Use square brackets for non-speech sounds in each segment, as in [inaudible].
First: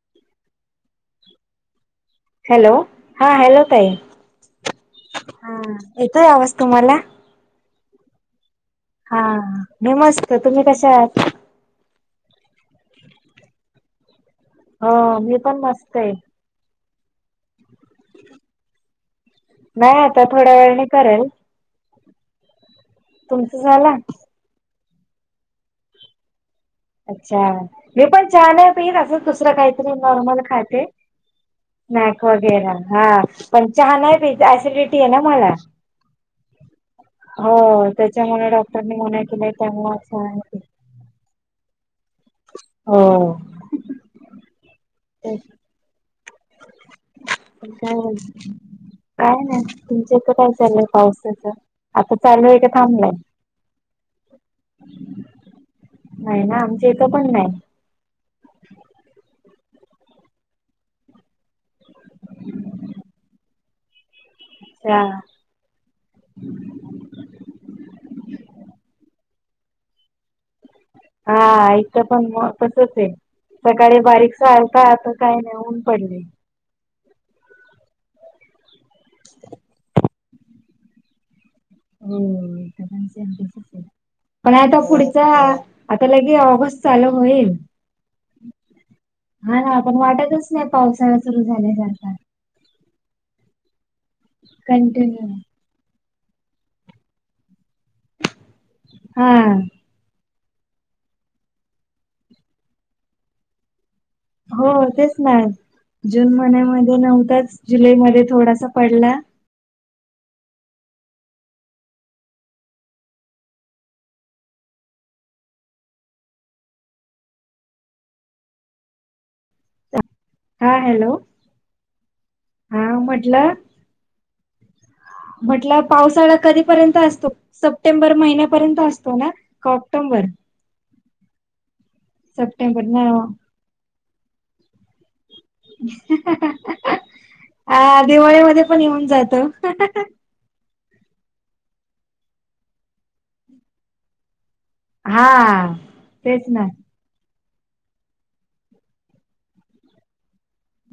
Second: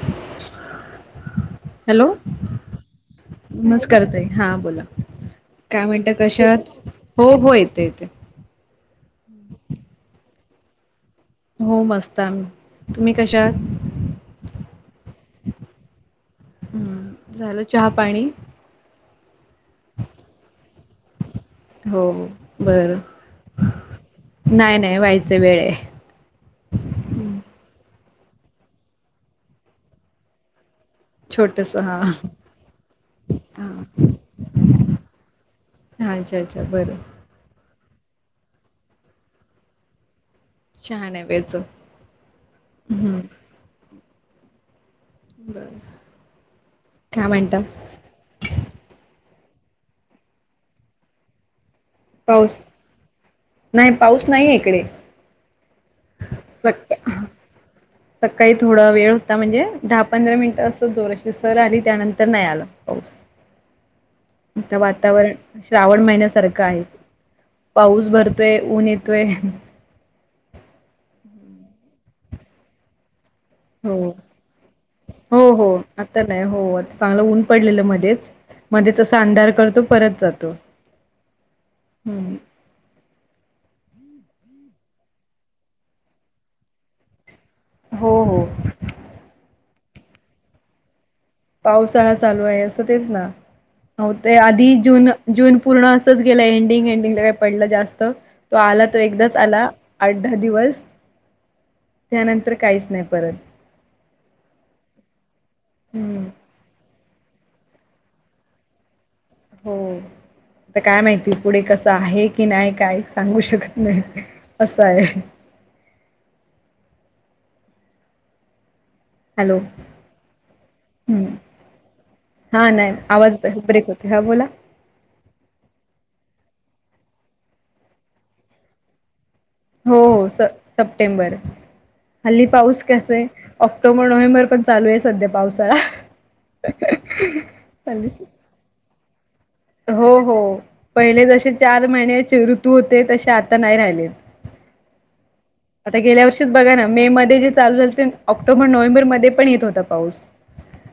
[inaudible] Hello hello हा hello नमस्कार ताई हा बोला. हा काय म्हणत येतोय कशा आवाज आहात? तुम्हाला हो हो येते येते. हा मी मस्त तुम्ही कशा आहात? हो मस्तम तुम्ही कशा आहात? ह मी पण मस्त आहे. हम्म झालं चहा पाणी. नाही आता थोड्या वेळणी करेल. हो बर. तुमच झालं? नाही नाही व्हायचं वेळ. अच्छा मी पण चहा नाही पीन असंच दुसरं काहीतरी नॉर्मल खाते. छोटंस. स्नॅक वगैरे हा पण छान आहे ऍसिडिटी आहे ना मला हा अच्छा अच्छा बरं हो त्याच्यामुळे डॉक्टरनी मना केले त्यांना आहे शहाानवेच हो तेच बं काय काय ना तुमच्या इथ काय चालय पावसाचं आता चालू पाऊस आहे का थांबलंय नाही पाऊस नाही इकडे नाही ना आमच्या सक इथं पण नाही सकाळी थोडा वेळ होता म्हणजे दहा पंधरा मिनिटं असं जोराशी सर आली त्यानंतर नाही आलं पाऊस. आता अच्छा वातावरण श्रावण महिन्यासारखं आहे पाऊस भरतोय ऊन येतोय हा आच पण म तसच आहे सकाळी बारीकस आलता आता काही हो हो नेऊन आता पडले नाही हो चांगलं ऊन पडलेलं मध्येच मध्ये त अंधार करतो परत जातो हो हम्म पणसच पण आता पुढचा आता लगे ऑगस्ट चालू होईल हो हो हा ना पण वाटतच नाही पावसा पावसाळा चालू आहे असं तेच ना ते आधी जून कंटिन्यू जून पूर्ण असंच गेलं एंडिंग एंडिंगला काही पड जास्त तो आला तो हा एकदाच आला आठ दहा दिवस त्यानंतर काहीच नाही परत हो तेच ना हम्म जून महिन्यामध्ये नव्हताच जुलैमध्ये थोडासा पडला हो आता काय माहिती पुढे कसं आहे की नाही काय सांगू शकत नाही असं आहे हॅलो हा हॅलो हम् हा नाही आवाज ब्रेक होते हा बोला म्हटलं पावसाळा कधीपर्यंत असतो सप्टेंबर महिन्यापर्यंत असतो ना का हो ऑक्टोबर हो स सप्टेंबर हल्ली पाऊस सप्टेंबर कस आहे ऑक्टोबर नोव्हेंबर पण चालू आहे सध्या पावसाळा ना हा दिवाळीमध्ये पण येऊन जायातं हो हो पहिले जसे चार महिन्याचे ऋतू होते तसे आता नाही राहिले हा आता गेल्या वर्षीच बघा ना मे मध्ये जे चालू झा ते ऑक्टोबर नोव्हेंबर मध्ये पण येत होता पाऊस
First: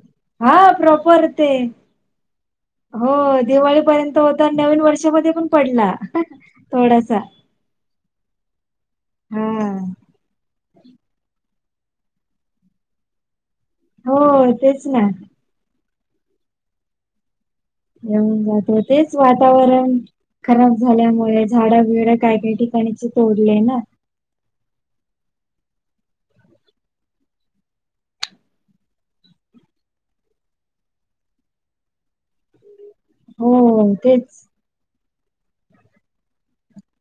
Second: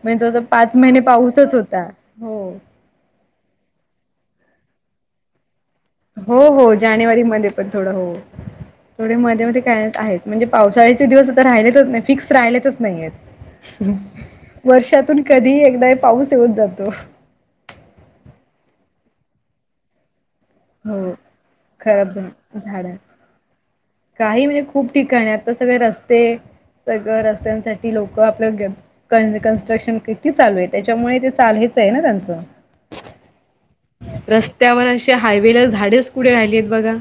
म्हणजे जव जव हा पाच महिने प्रॉपर ते पाऊसच होता हो हो दिवाळीपर्यंत होता नवीन वर्षामध्ये पण पडला हो हो थोडासा जानेवारी मध्ये पण थोडं हो थोडे मध्ये हा मध्ये का आहेत म्हणजे पावसाळ्याचे दिवस आता राहिलेच नाही फिक्स राहिलेच नाही हो आहेत तेच ना वर्षातून कधी एकदा पाऊस येऊन जातो येऊन जात हो तेच वातावरण खराब हो झाल्यामुळे झाडं बिड खराब काय काही झा झाड ठिकाणीचे तोडले ना काही म्हणजे खूप ठिकाणी आता सगळे रस्ते सगळं रस्त्यांसाठी लोक आपलं क कन्स्ट्रक्शन किती चालू आहे त्याच्यामुळे ते चाल हेच आहे ना त्यांचं हो तेच त्यावर अे हायवे ला झाडेच कुठे राहिली आहेत बघा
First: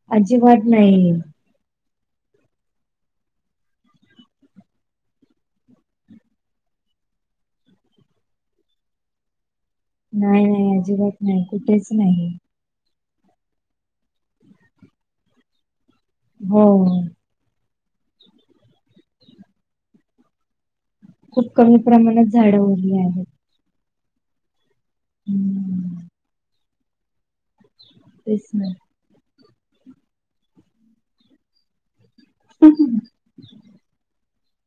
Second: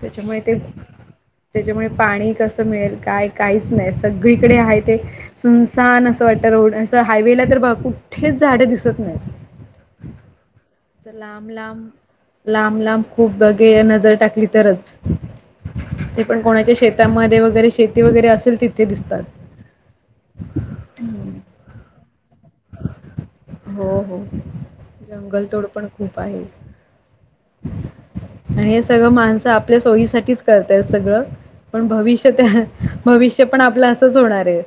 त्याच्यामुळे ते अजिबात नाही त्याच्यामुळे पाणी कसं मिळेल काय काहीच नाही सगळीकडे आहे ते सुनसान असं वाटत रोड अस हायवेला तर बघ कुठेच झाड दिसत नाही नाही नाही अजिबात नाही कुठेच लांब नाही. लांब लांब खूप बघे नजर टाकली तरच ते. पण हो कोणाच्या शेतामध्ये वगैरे शेती वगैरे असेल तिथे दिसतात. खूप कमी प्रमाणात झाडं उरली आहेत. हो हो जंगलतोड पण हम्म खूप आहे. तेच ना आणि हे सगळं माणसं आपल्या सोयीसाठीच करताय सगळं. पण भविष्य त्या भविष्य पण आपलं असंच होणार आहे.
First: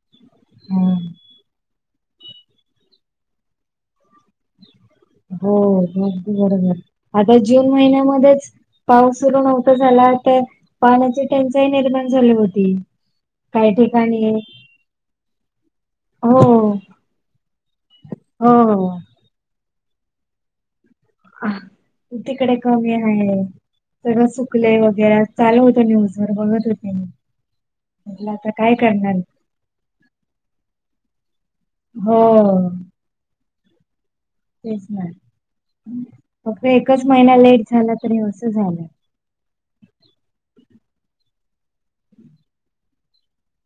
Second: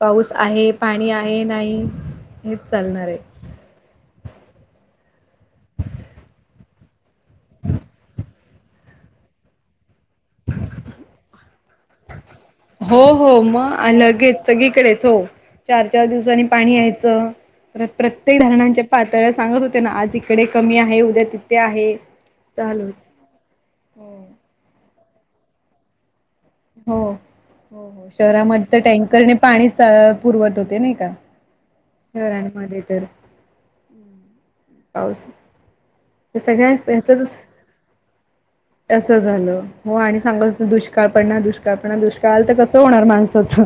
पाऊस आहे हा पाणी आहे नाही हेच चालणार आहे. हो आगदी बरोबर आता जून महिन्यामध्येच. पाऊस सुरू नव्हता झाला. तर पाण्याची टंचाई निर्माण झाली होती हो हो काही मग ठिकाणी लगेच सगळीकडेच हो चार चार हो दिवसाांनी पाणी यायचं पण प्रत्येक हो धरणांच्या पा तर सांगत होते ना आज इकडे कमी आहे उद्या तिथे आहे. तिकडे कमी चालूच. आहे. तर हो सुकले वगैरे चालु होतं न्यूज वर बघ हो हो हो शहरामध्ये काय तर करणार टँकरने पाणी पुरवत होते नाही का. हो शहरांनमध्ये तर तेच ना पाऊस हे फक्त सगळ्या एकच महिना ह्याचच लेट झाला तरी असं झालं. असं झालं हो आणि सांगत होत दुष्काळ पडणार दुष्काळपडणार दुष्काळ आलं तर कसं होणार माणसाचं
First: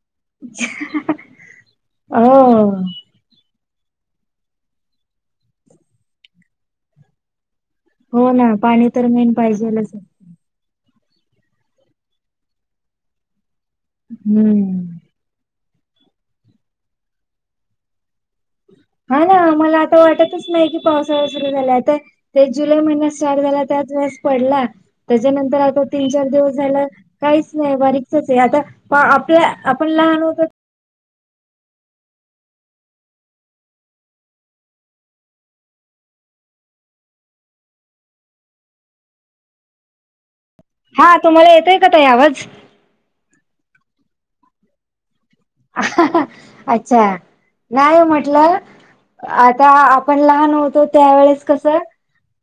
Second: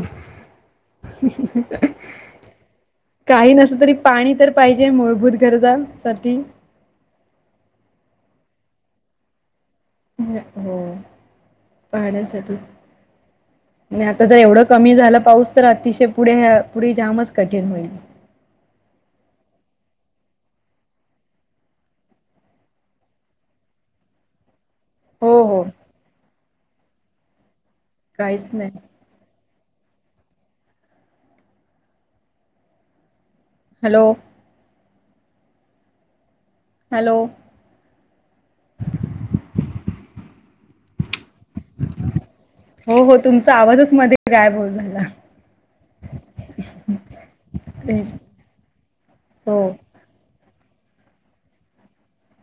[unintelligible] हो काही नस तरी पाणी तर पाहिजे मूलभूत गरजासाठी हो ना पाणी तर मेन पाहिजेलचं. हो पाण्यासाठी. आणि आता जर एवढं हम्म कमी झाला पाऊस तर अतिशय पुढे पुढे जामच कठीण होईल. हा ना मला आता वाटतच नाही की पावसाळा सुरू झालाय तर. ते जुलै महिन्यात सॅड झाला त्याच वेळस पडला हो त्याच्यानंतर हो आता तीन चार दिवस झालं काहीच नाही बारीकचच आहे काहीच नाही आता आपण लहान होतो. हॅलो. हॅलो. हा तुम्हाला येतोय का ताई आवाज. हो हो तुमचा आवाजच मध्ये गायब होऊन झाला. अच्छा नाही झाला म्हटलं हो आता आ आपण लहान होतो त्यावेेळेस कसं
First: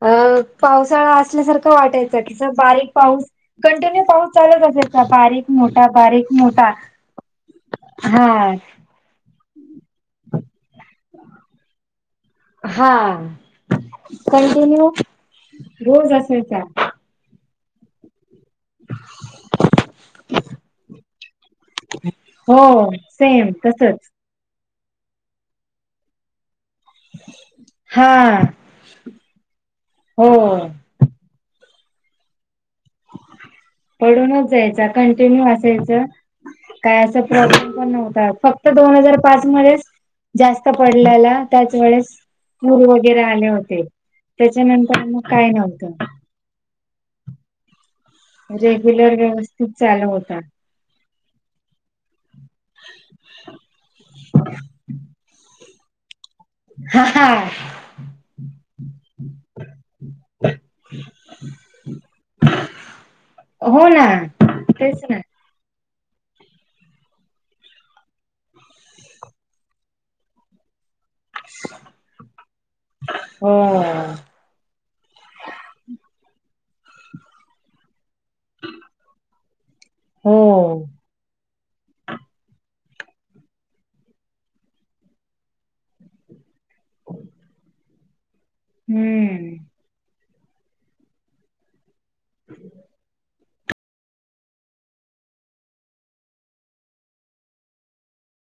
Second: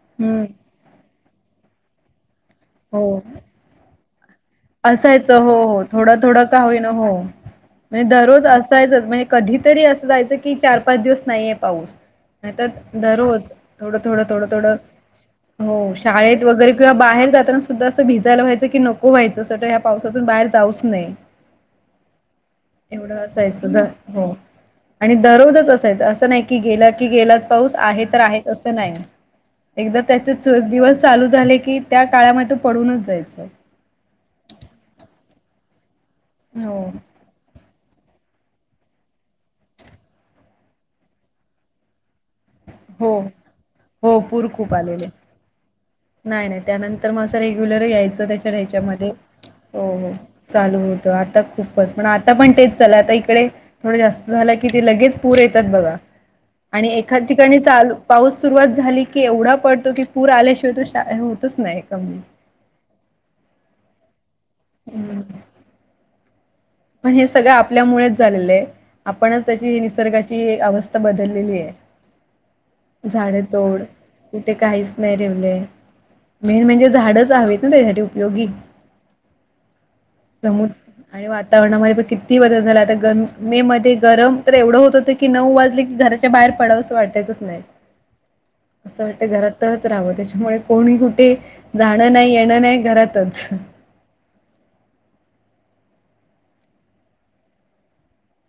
अ हम्म पावसाळा असल्यासारखं वाटायचं. तर किचक बारीक हो पाऊस कंटिन्यू पाऊस चालत होते असायचं बारीक हो हो मोठा थोडं बारीक थोडं का मोठा होईना हो. म्हणजे दररोज हा. असायचं म्हणजे कधीतरी असं जायचं की चार पाच दिवस नाहीये पाऊस नाही तर हा दररोज थोडं थोडं थोडं थोडं कंटिन्यू हो रोज शाळेत असायचा वगैरे किंवा बाहेर जाताना सुद्धा असं भिजायला व्हायचं की नको व्हायचं. तर ह्या पावसातून बाहेर जाऊच नये हो एवढं सेम असायचं. तसच हो आणि दररोजच असायच असं नाही की गेल् की गेलाच पाऊस आहे तर हा आहे असं नाही एकदा हो त्याचे दिवस चालू झाले की त्या काळामध्ये तो पडूनच जायचा. पडूनच जायचा कंटिन्यू असायचं हो काय असं प्रथु पण नव्हता फक्त दोन हजार पाच मध्येच जास्त पडल्याला त्याच वेळेस पूर हो वगैरे आले होते हो पूर खूप त्याच्यानंतर आलेले मग काय नव्हतं. नाही नाही त्यानंतर म असं रेग्युलर यायचं त्याच्या ह्याच्यामध्ये रेग्युलर व्यवस्थित हो चालू हो होता चालू हो आता खूपच पण आता पण तेच झालं आता इकडे थोड जास्त झालं की ते लगेच पूर येतात बघा आणि हा एखा हा ठिकाणी चालू पाऊस सुरुवात झाली की एवढा पडतो की पूर आल्याशिवाय तु होतच नाही कमी हो ना तेच ना. हम्म पण हे सगळं आपल्यामुळेच झालेलं आहे आपणच त्याची निसर्गाची अवस्था बदललेलीये झाडे हो तोड. कुठे काहीच नाही ठेवलेय मेन म्हणजे झाडच हवेत ना त्याच्यासाठी योगी समुद हो आणि वा. वातावरणामध्ये पण किती बदल झाला आता गर मे मध्ये गरम तर एवढं होत होतं की नऊ वाजले की घरच्या कुठे बाहेर पडावं असं वाटायचंच नाही असं वाटत घरात हम्म घरातचं राहावं त्याच्यामुळे कोणी कुठे जाणं नाही येणं नाही घरातच.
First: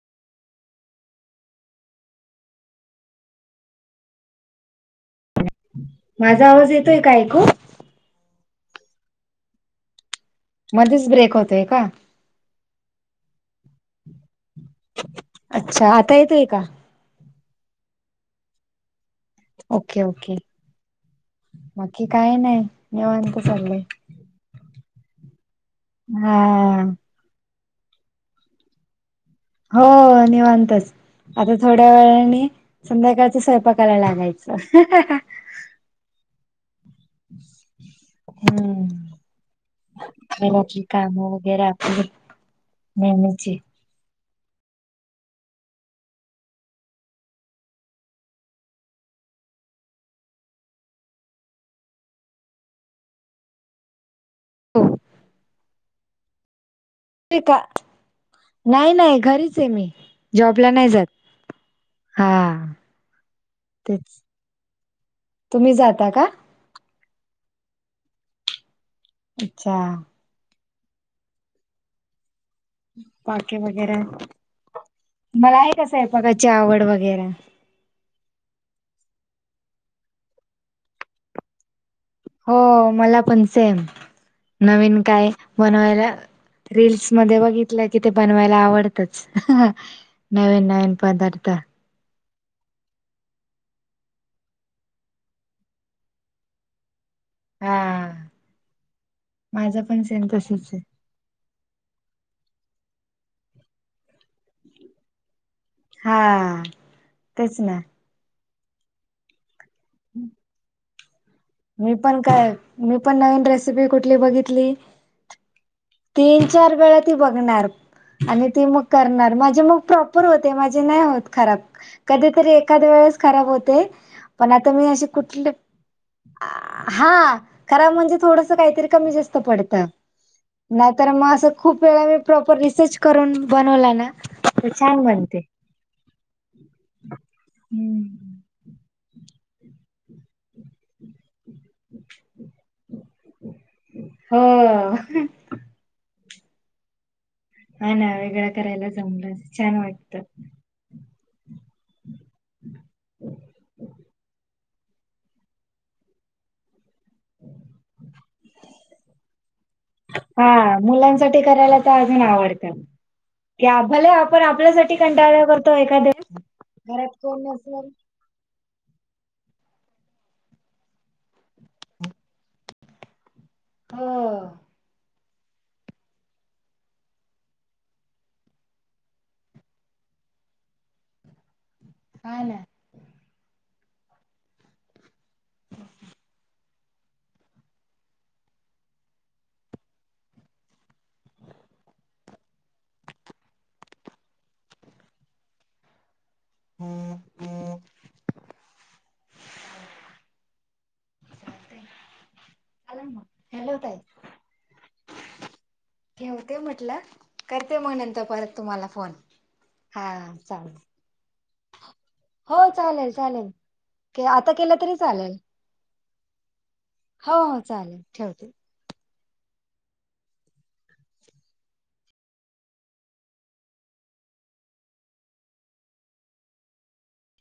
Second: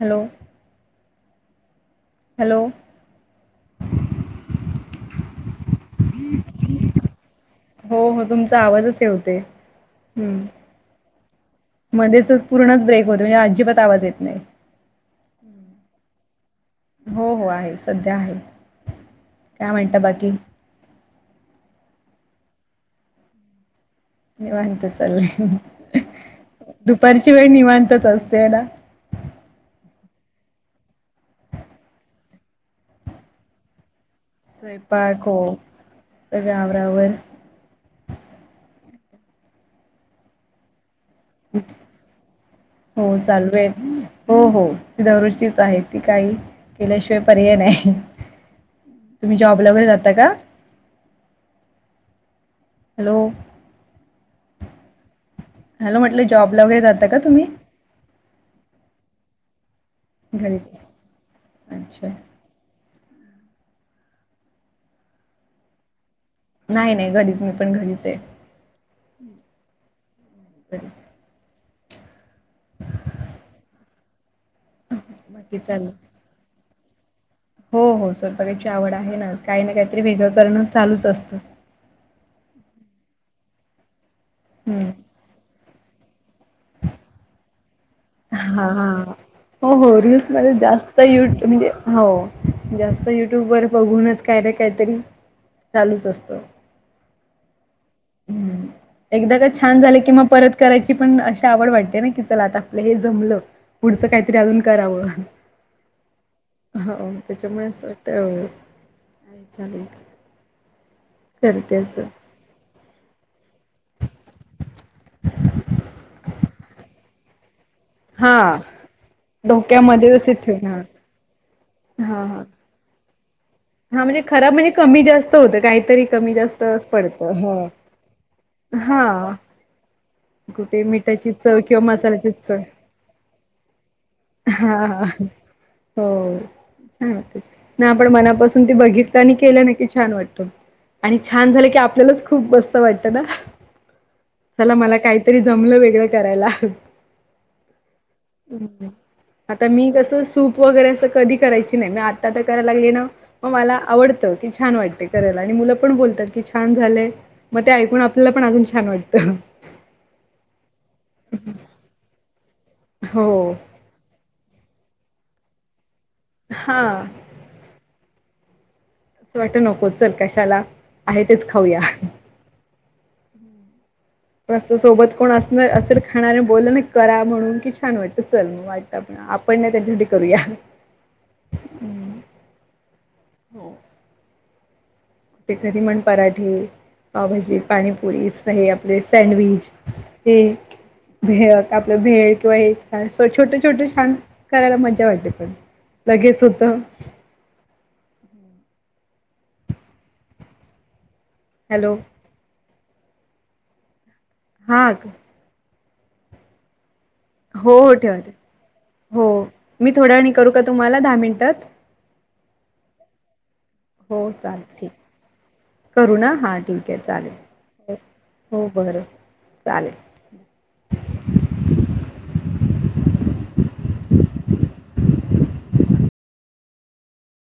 हॅलो. हॅलो. माझा आवाज येतोय का ऐकू हो हो तुमचा आवाजच हे होतंय हम्म. मध्येच ब्रेक होतय का? मध्येच पूर्णच ब्रेक होत म्हणजे अजिबात आवा येत नाही. अच्छा आता येतोय का? हो हो आहे सध्या आहे. काय म्हणता ओके बाकी ओके बाकी काय नाही निवांत चालू आहे. निवांत चाललंय. हम्. हच वळी निव्हांतच असते ना. हो निवांतच आता थोड्या वेळाने संध्याकाळचा स्वयंपाक करायलागत. स्वयंपाक हो सगळ्या आवरावर हम्म बोला की काय मग हो चालू आहे. हो हो ती दरोजचीच आहे ती काही केल्याशिवाय पर्याय नाही. तुम्ही जॉबला वगैरे जाता का हॅलो. हो. हॅलो म्हटलं जॉब वगैरे जात. का नाही नाही घरीच आहे मी घरीच जॉबला नाही जात अच्छा. हा. तेच तुम्ही जाता का? नाही नाही घरीच मी पण घरीच आहे. अच्छा. [unintelligible] बाकी वगैरे तुम्हाला बाकी आहे का चालू स्वयंपाकाची आवड वगैरे हो हो स्वयंपाकाची आवड आहे ना काही ना काहीतरी वेगळं करणं चालूच असतं. हो मला पण सेम हं. नवीन काय? बनवायला रीलस मध्ये बघित लं किथ बनवायला हां, हां. आवडतच हो, हो रील्समध्ये नवीन नवीन जास्त यू पदार्थ म्हणजे हो जास्त युट्यूब वर बघूनच काय ना काहीतरी चालूच असतं. हा ह् एकदा का छान माझा झाले पण कि सेम मग परत तसच आहे करायची पण अशी आवड वाटते ना की चला आता आपल्या हे जमलं पुढचं काहीतरी अजून करावं. हा हो तेच त्याच्यामुळे ना अस वाटत चालूल. हम्म. मी पण काय मी पण नवीन रेसिपी कुठली बघितली. तीन चार वेळा ती बघणार. हा आणि ते मग करणार माझे मग डोक्यामध्ये प्रॉपर तसे होते ठेवून माझे हा. नाही होत खराब हा हा कधीतरी एखाद वेळेस खराब होते हा म्हणजे पण खराब म्हणजे आता मी कमी असे जास्त कुठले? होतं काहीतरी कमी जास्तच पडतं हा ह. खरा म्हणजे थोडस काहीतरी कमी हा जास्त पडतं. कुठे नाही तर मग मिठाची असं चव खूप किंवा वेळा मी मसाल्याची प्रॉपर चव रिसर्च करून बनवला ना. तर हा छान हा. बनते. हो सांगत ना आपण हम्म मनापून. बघितलं मी केलं न की छान वाटत आणि छान झालं की आपल्याला खूप मस्त वाटत. हो चला मला काहीतरी जमलं वेगळं करायला. हा ना वेगळं करायला हम्म जमलं आता छान मी कसं वाटतं. सूप वगैरे असं कधी करायची नाही म आता तर कराय लागली ना. आवडत की छान वाटते करायला आणि मुलं पण बोलतात की छान झालय. मग ते ऐकून आपल्याला पण अजून छान वाटतं. हा मुलांसाठी करायला तर अजून आवडत. हो भले आपण आपल्यासाठी कंटाळा करतो एखाद्या हा. घरात कोण न. असं वाट नको चल कशाला आहे तेच खाऊया. हो. असं सोबत कोण असणार असेल खाणार बोलला ना करा म्हणून की छान वाटतं चल मग वाटतं आपण. आपण ना त्याच्यासाठी करूया. कायला. हो. ते करी मण पराठे. पावभजी पाणीपुरी हे आपले सँडविच हे. भेक आपलं भेळ किंवा हे छान छोटे छोटे छान. करायला मज्जा वाटली पण लगेच होतं. हॅलो. आ ह. हॅलो तय. हा. ठवते म्हटलं. हो करते हो मग नंतर ठेवते परत तुम्हाला फोन हो मी हा थोड्या वणी करू का चालेल तुम्हाला दहा मिनिटात. हो चालेल चालेल. हो आता चालेल केलं ठीक तरी चालेल करू ना हां ठीक आहे चालेल हो हो चालेल ठेवते. हो. बरं चालेल.